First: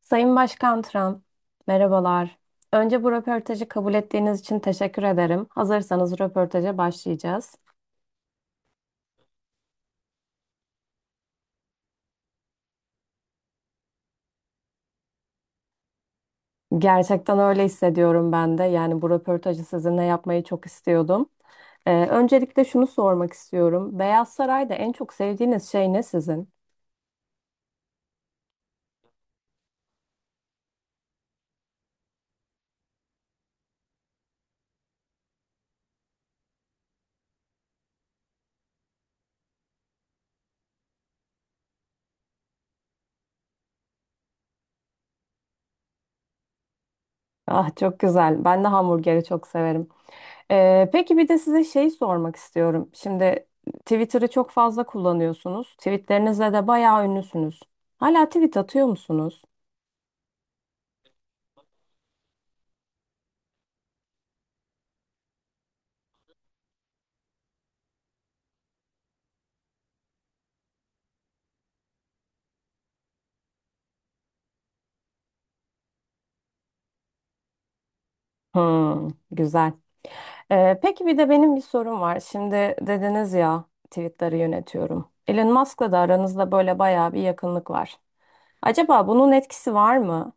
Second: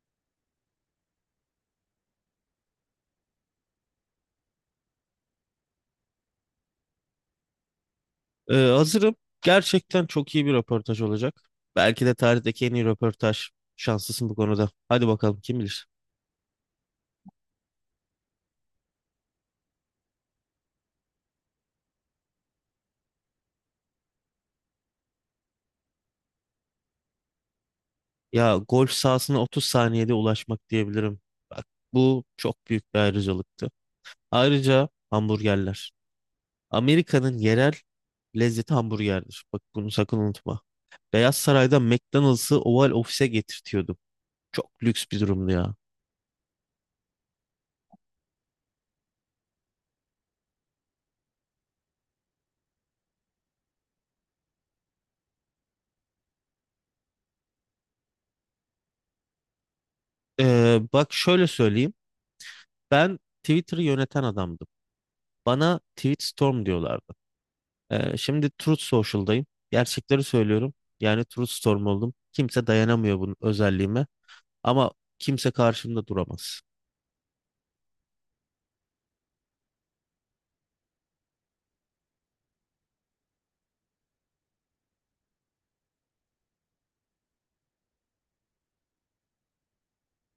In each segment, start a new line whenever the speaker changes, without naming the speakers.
Sayın Başkan Trump, merhabalar. Önce bu röportajı kabul ettiğiniz için teşekkür ederim. Hazırsanız röportaja başlayacağız.
Hazırım. Gerçekten çok iyi bir röportaj olacak. Belki de tarihteki en iyi röportaj. Şanslısın bu konuda. Hadi bakalım kim bilir.
Gerçekten öyle hissediyorum ben de. Yani bu röportajı sizinle yapmayı çok istiyordum. Öncelikle şunu sormak istiyorum. Beyaz Saray'da en çok sevdiğiniz şey ne sizin?
Ya golf sahasına 30 saniyede ulaşmak diyebilirim. Bak bu çok büyük bir ayrıcalıktı. Ayrıca hamburgerler. Amerika'nın yerel lezzeti hamburgerdir. Bak bunu sakın unutma. Beyaz Saray'da McDonald's'ı Oval Office'e getirtiyordu. Çok lüks bir durumdu ya.
Ah çok güzel. Ben de hamburgeri çok severim. Peki bir de size şey sormak istiyorum. Şimdi Twitter'ı çok fazla kullanıyorsunuz. Tweetlerinizle de bayağı ünlüsünüz. Hala tweet atıyor musunuz?
Bak şöyle söyleyeyim. Ben Twitter'ı yöneten adamdım. Bana Tweetstorm diyorlardı. Şimdi Truth Social'dayım. Gerçekleri söylüyorum. Yani Truth Storm oldum. Kimse dayanamıyor bunun özelliğime. Ama kimse karşımda duramaz.
Hmm, güzel. Peki bir de benim bir sorum var. Şimdi dediniz ya, tweetleri yönetiyorum. Elon Musk'la da aranızda böyle bayağı bir yakınlık var. Acaba bunun etkisi var mı?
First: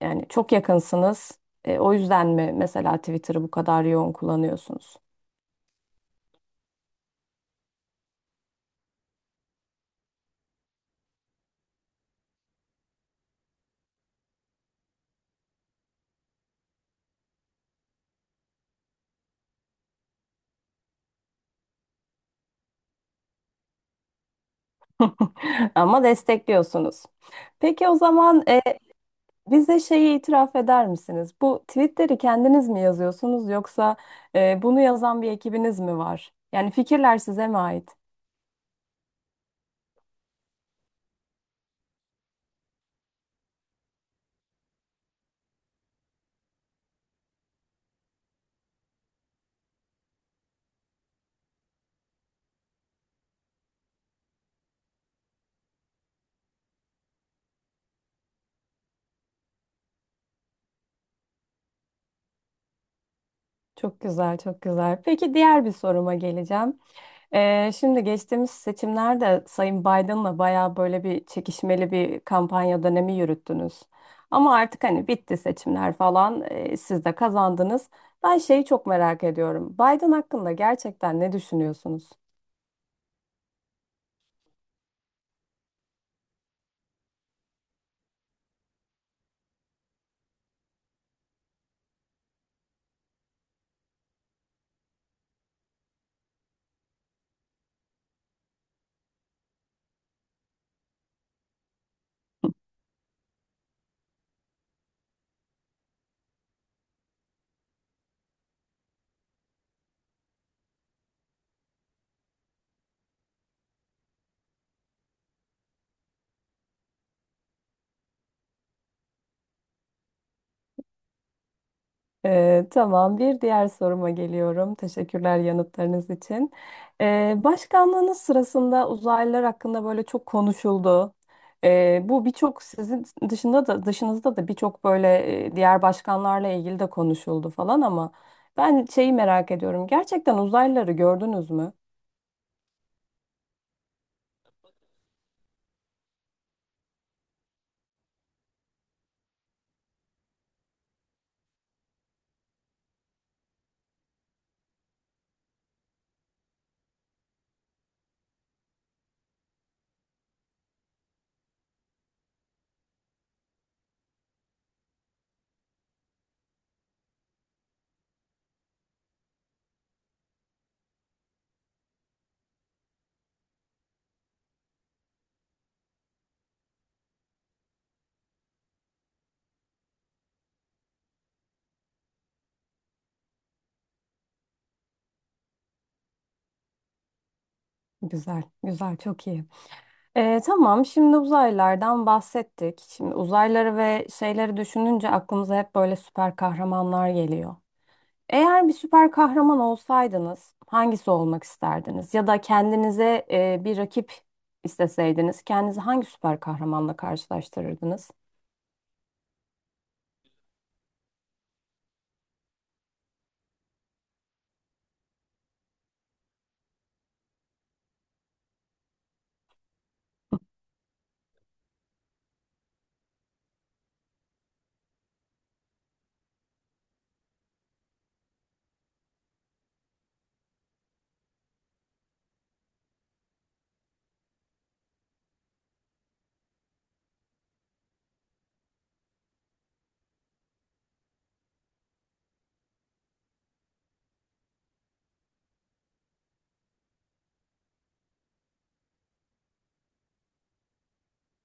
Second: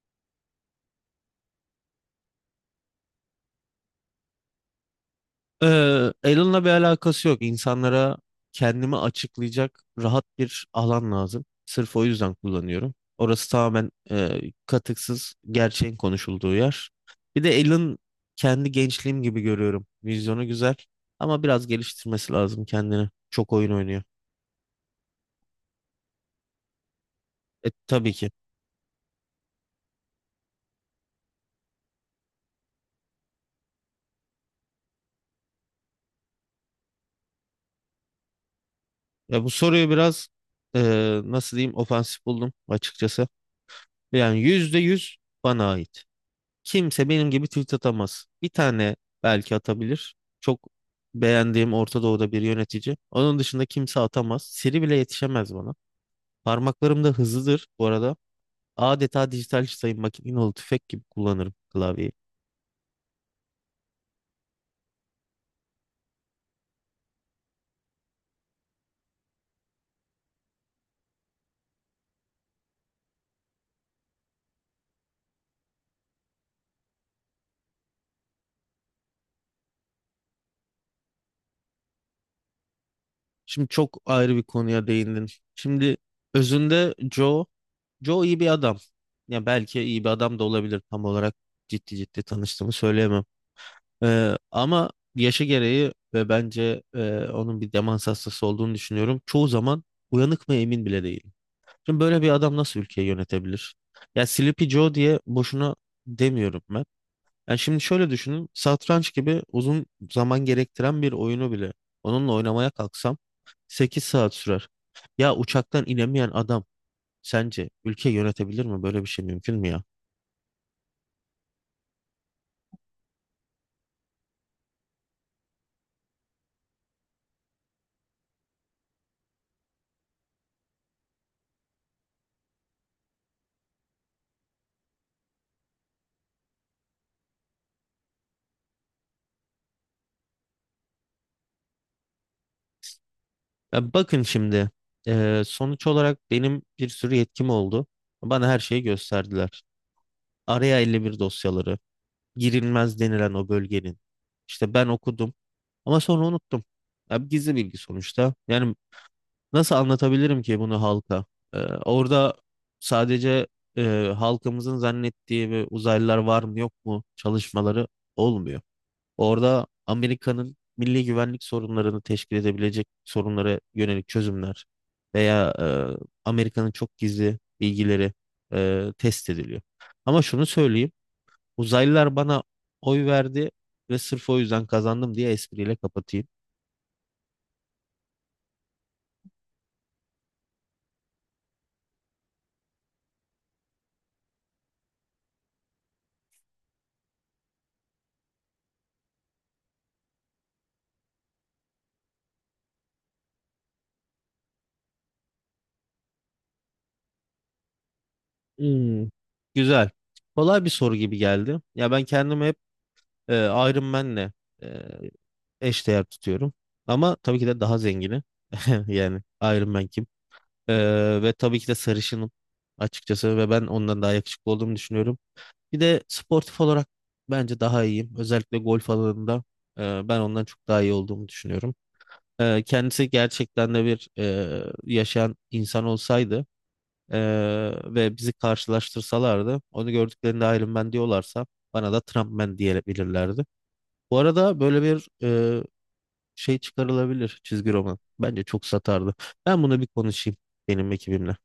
Yani çok yakınsınız. O yüzden mi mesela Twitter'ı bu kadar yoğun kullanıyorsunuz?
Ee, Alan'la bir alakası yok. İnsanlara kendimi açıklayacak rahat bir alan lazım. Sırf o yüzden kullanıyorum. Orası tamamen katıksız, gerçeğin konuşulduğu yer. Bir de Alan kendi gençliğim gibi görüyorum. Vizyonu güzel ama biraz geliştirmesi lazım kendini. Çok oyun oynuyor.
Ama destekliyorsunuz. Peki o
Tabii ki.
zaman bize şeyi itiraf eder misiniz? Bu tweetleri kendiniz mi yazıyorsunuz yoksa bunu yazan bir ekibiniz mi var? Yani fikirler size mi ait?
Ya bu soruyu biraz e, nasıl diyeyim ofansif buldum açıkçası. Yani %100 bana ait. Kimse benim gibi tweet atamaz. Bir tane belki atabilir. Çok beğendiğim Orta Doğu'da bir yönetici. Onun dışında kimse atamaz. Siri bile yetişemez bana. Parmaklarım da hızlıdır bu arada. Adeta dijital sayım makineli tüfek gibi kullanırım klavyeyi.
Çok güzel, çok güzel. Peki diğer bir soruma geleceğim. Şimdi geçtiğimiz seçimlerde Sayın Biden'la bayağı böyle bir çekişmeli bir kampanya dönemi yürüttünüz. Ama artık hani bitti seçimler falan, siz de kazandınız. Ben şeyi çok merak ediyorum. Biden hakkında gerçekten ne düşünüyorsunuz?
Şimdi çok ayrı bir konuya değindin. Şimdi özünde Joe iyi bir adam. Ya belki iyi bir adam da olabilir tam olarak ciddi ciddi tanıştığımı söyleyemem. Ama yaşı gereği ve bence onun bir demans hastası olduğunu düşünüyorum. Çoğu zaman uyanık mı emin bile değilim. Şimdi böyle bir adam nasıl ülkeyi yönetebilir? Ya Sleepy Joe diye boşuna demiyorum ben. Yani şimdi şöyle düşünün. Satranç gibi uzun zaman gerektiren bir oyunu bile onunla oynamaya kalksam 8 saat sürer. Ya uçaktan inemeyen adam sence ülke yönetebilir mi? Böyle bir şey mümkün mü ya?
Tamam, bir diğer soruma geliyorum. Teşekkürler yanıtlarınız için. Başkanlığınız sırasında uzaylılar hakkında böyle çok konuşuldu. Bu birçok sizin dışında da dışınızda da birçok böyle diğer başkanlarla ilgili de konuşuldu falan ama ben şeyi merak ediyorum. Gerçekten uzaylıları gördünüz mü?
Ya bakın şimdi sonuç olarak benim bir sürü yetkim oldu. Bana her şeyi gösterdiler. Araya 51 dosyaları, girilmez denilen o bölgenin. İşte ben okudum ama sonra unuttum. Ya gizli bilgi sonuçta. Yani nasıl anlatabilirim ki bunu halka? Eee, Orada sadece halkımızın zannettiği ve uzaylılar var mı yok mu çalışmaları olmuyor. Orada Amerika'nın milli güvenlik sorunlarını teşkil edebilecek sorunlara yönelik çözümler veya Amerika'nın çok gizli bilgileri test ediliyor. Ama şunu söyleyeyim, uzaylılar bana oy verdi ve sırf o yüzden kazandım diye espriyle kapatayım.
Güzel, güzel, çok iyi. Tamam, şimdi uzaylılardan bahsettik. Şimdi uzaylıları ve şeyleri düşününce aklımıza hep böyle süper kahramanlar geliyor. Eğer bir süper kahraman olsaydınız, hangisi olmak isterdiniz? Ya da kendinize bir rakip isteseydiniz, kendinizi hangi süper kahramanla karşılaştırırdınız?
Hmm. Güzel. Kolay bir soru gibi geldi. Ya ben kendimi hep e, Iron Man'le e, eşdeğer tutuyorum. Ama tabii ki de daha zengini. Yani Iron Man kim? Ve tabii ki de sarışınım açıkçası ve ben ondan daha yakışıklı olduğumu düşünüyorum. Bir de sportif olarak bence daha iyiyim. Özellikle golf alanında ben ondan çok daha iyi olduğumu düşünüyorum. Kendisi gerçekten de bir yaşayan insan olsaydı e, ve bizi karşılaştırsalardı onu gördüklerinde Iron Man diyorlarsa bana da Trump Man diyebilirlerdi. Bu arada böyle bir şey çıkarılabilir çizgi roman. Bence çok satardı. Ben bunu bir konuşayım benim ekibimle.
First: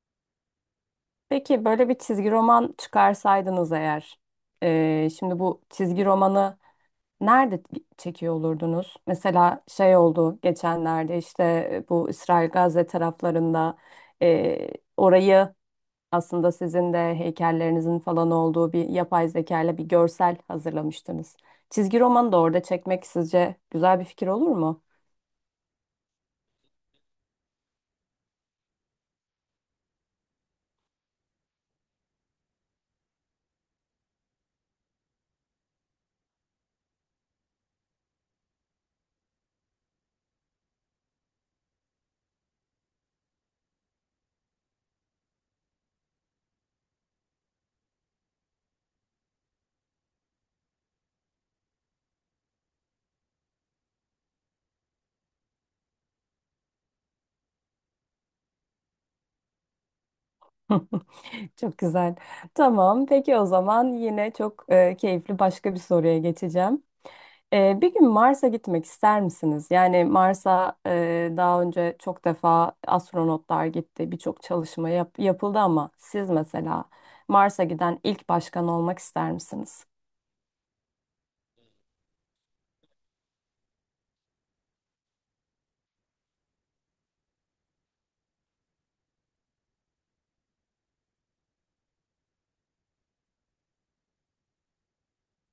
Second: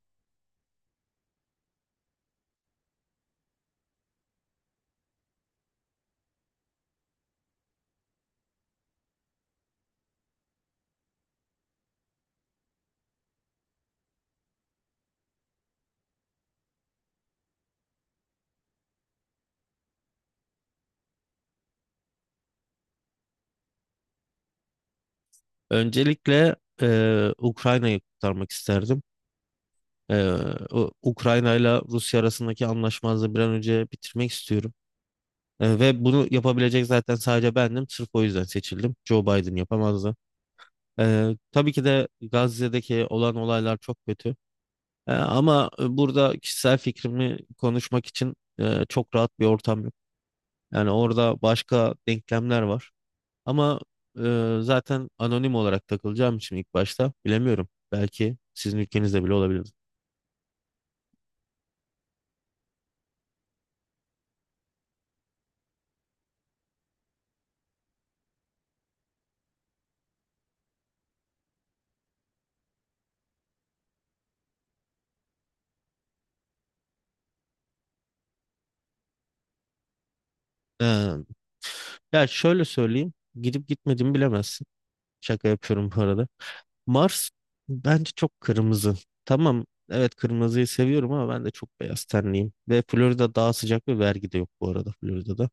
Peki böyle bir çizgi roman çıkarsaydınız eğer, şimdi bu çizgi romanı nerede çekiyor olurdunuz? Mesela şey oldu geçenlerde işte bu İsrail-Gazze taraflarında e, orayı, aslında sizin de heykellerinizin falan olduğu bir yapay zeka ile bir görsel hazırlamıştınız. Çizgi romanı da orada çekmek sizce güzel bir fikir olur mu?
Öncelikle Ukrayna'yı kurtarmak isterdim. Eee, Ukrayna ile Rusya arasındaki anlaşmazlığı bir an önce bitirmek istiyorum. Ve bunu yapabilecek zaten sadece bendim. Sırf o yüzden seçildim. Joe Biden yapamazdı. Tabii ki de Gazze'deki olan olaylar çok kötü. Ama burada kişisel fikrimi konuşmak için çok rahat bir ortam yok. Yani orada başka denklemler var. Ama zaten anonim olarak takılacağım için ilk başta bilemiyorum. Belki sizin ülkenizde bile olabilir.
Çok güzel. Tamam, peki o zaman yine çok keyifli başka bir soruya geçeceğim. Bir gün Mars'a gitmek ister misiniz? Yani Mars'a daha önce çok defa astronotlar gitti, birçok çalışma yapıldı ama siz mesela Mars'a giden ilk başkan olmak ister misiniz?
Ee, Ya şöyle söyleyeyim. Gidip gitmediğimi bilemezsin. Şaka yapıyorum bu arada. Mars bence çok kırmızı. Tamam, evet, kırmızıyı seviyorum ama ben de çok beyaz tenliyim. Ve Florida daha sıcak ve vergi de yok bu arada Florida'da.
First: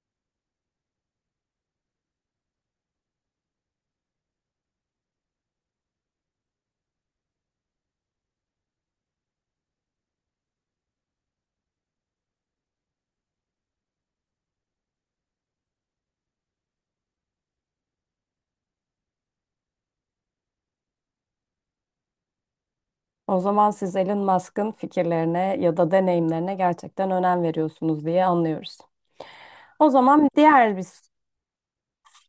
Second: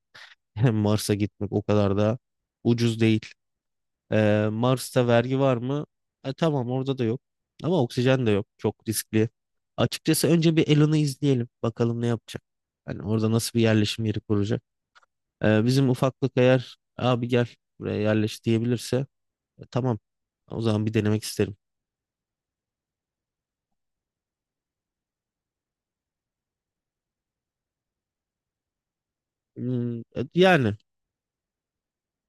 Mars'a gitmek o kadar da ucuz değil. Mars'ta vergi var mı? Tamam, orada da yok. Ama oksijen de yok. Çok riskli. Açıkçası önce bir Elon'u izleyelim. Bakalım ne yapacak. Hani orada nasıl bir yerleşim yeri kuracak. Bizim ufaklık eğer abi gel buraya yerleş diyebilirse tamam. O zaman bir denemek isterim.
O zaman siz Elon Musk'ın fikirlerine ya da deneyimlerine gerçekten önem veriyorsunuz diye anlıyoruz. O zaman
Yani
diğer biz.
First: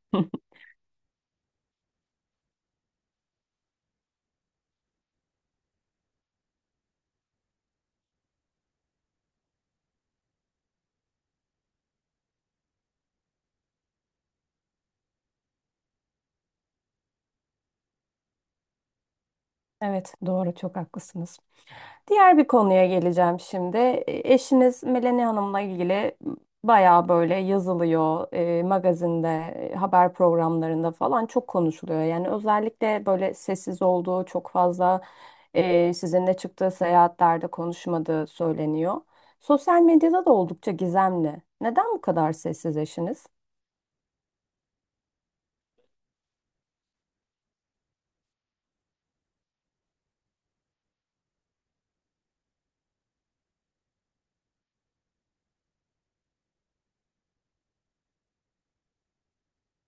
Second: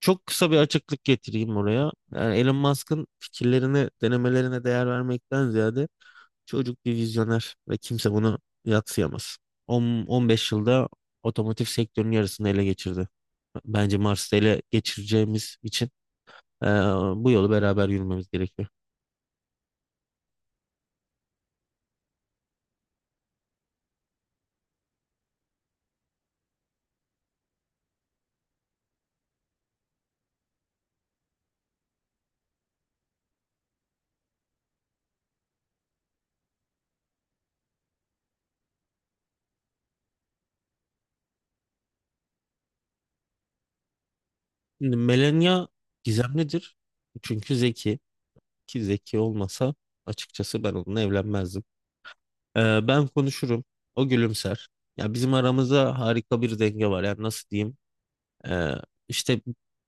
çok kısa bir açıklık getireyim oraya. Yani Elon Musk'ın fikirlerini denemelerine değer vermekten ziyade çocuk bir vizyoner ve kimse bunu yadsıyamaz. 10, 15 yılda otomotiv sektörünün yarısını ele geçirdi. Bence Mars'ta ele geçireceğimiz için eee, bu yolu beraber yürümemiz gerekiyor.
Evet, doğru, çok haklısınız. Diğer bir konuya geleceğim şimdi. Eşiniz Melanie Hanım'la ilgili bayağı böyle yazılıyor, magazinde, haber programlarında falan çok konuşuluyor. Yani özellikle böyle sessiz olduğu, çok fazla sizinle çıktığı seyahatlerde konuşmadığı söyleniyor. Sosyal medyada da oldukça gizemli. Neden bu kadar sessiz eşiniz?
Şimdi Melania gizemlidir. Çünkü zeki. Ki zeki olmasa açıkçası ben onunla evlenmezdim. Ben konuşurum. O gülümser. Ya bizim aramızda harika bir denge var. Yani nasıl diyeyim? Ee, işte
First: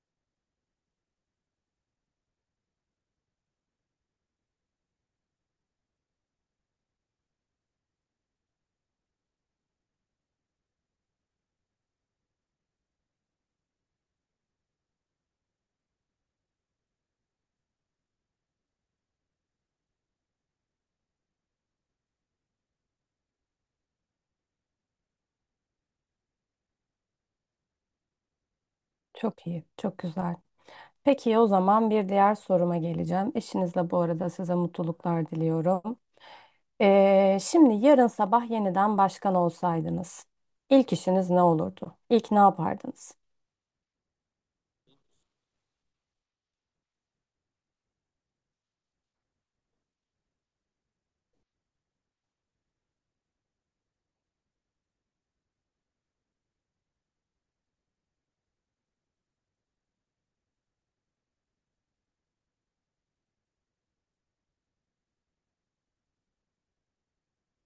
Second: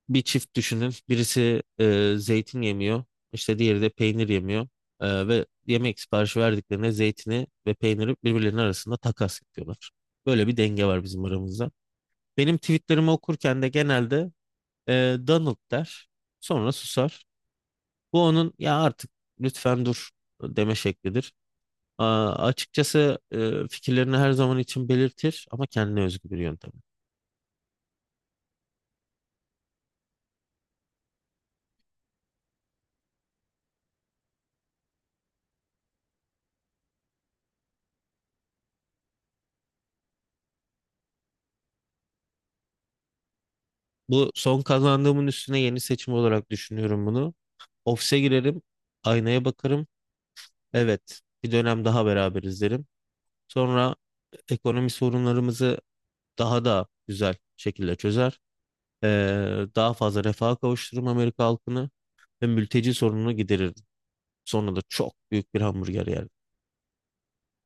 bir çift düşünün. Birisi zeytin yemiyor. İşte diğeri de peynir yemiyor. Ve yemek siparişi verdiklerine zeytini ve peyniri birbirlerinin arasında takas ediyorlar. Böyle bir denge var bizim aramızda. Benim tweetlerimi okurken de genelde Donald der. Sonra susar. Bu onun ya artık lütfen dur deme şeklidir. Açıkçası fikirlerini her zaman için belirtir ama kendine özgü bir yöntem.
Çok iyi, çok güzel. Peki o zaman bir diğer soruma geleceğim. Eşinizle bu arada size mutluluklar diliyorum. Şimdi yarın sabah yeniden başkan olsaydınız, ilk işiniz ne olurdu? İlk ne yapardınız?
Bu son kazandığımın üstüne yeni seçim olarak düşünüyorum bunu. Ofise girerim, aynaya bakarım. Evet, bir dönem daha beraberiz derim. Sonra ekonomi sorunlarımızı daha da güzel şekilde çözer. Ee, Daha fazla refaha kavuşturur Amerika halkını ve mülteci sorununu giderir. Sonra da çok büyük bir hamburger yer.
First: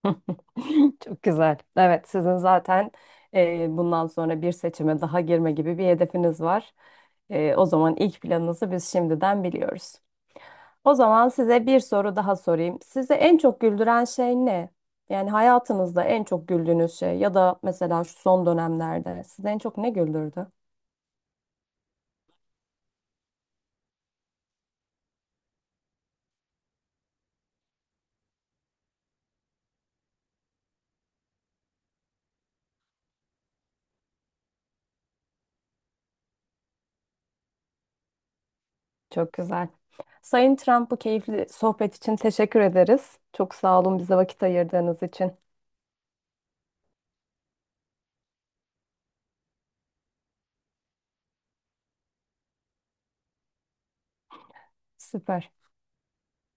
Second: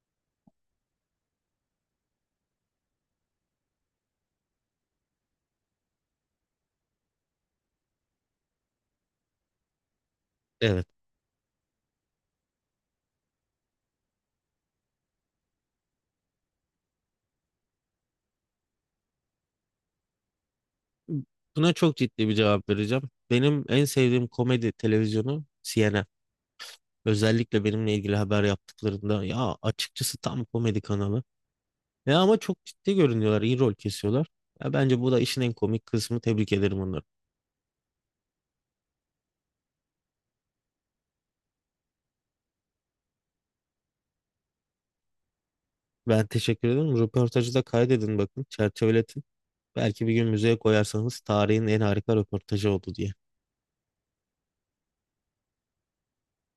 Çok güzel. Evet, sizin zaten bundan sonra bir seçime daha girme gibi bir hedefiniz var. O zaman ilk planınızı biz şimdiden biliyoruz.
Evet.
O zaman size bir soru daha sorayım. Size en çok güldüren şey ne? Yani hayatınızda en çok güldüğünüz şey ya da mesela şu son dönemlerde sizi en çok ne güldürdü?
Buna çok ciddi bir cevap vereceğim. Benim en sevdiğim komedi televizyonu CNN. Özellikle benimle ilgili haber yaptıklarında ya açıkçası tam komedi kanalı. Ya ama çok ciddi görünüyorlar, iyi rol kesiyorlar. Ya bence bu da işin en komik kısmı. Tebrik ederim onları.
Çok güzel. Sayın Trump, bu keyifli sohbet için teşekkür ederiz. Çok sağ olun bize vakit ayırdığınız için.
Ben teşekkür ederim. Röportajı da kaydedin bakın. Çerçeveletin. Belki bir gün müzeye koyarsanız tarihin en harika röportajı oldu diye.
Süper.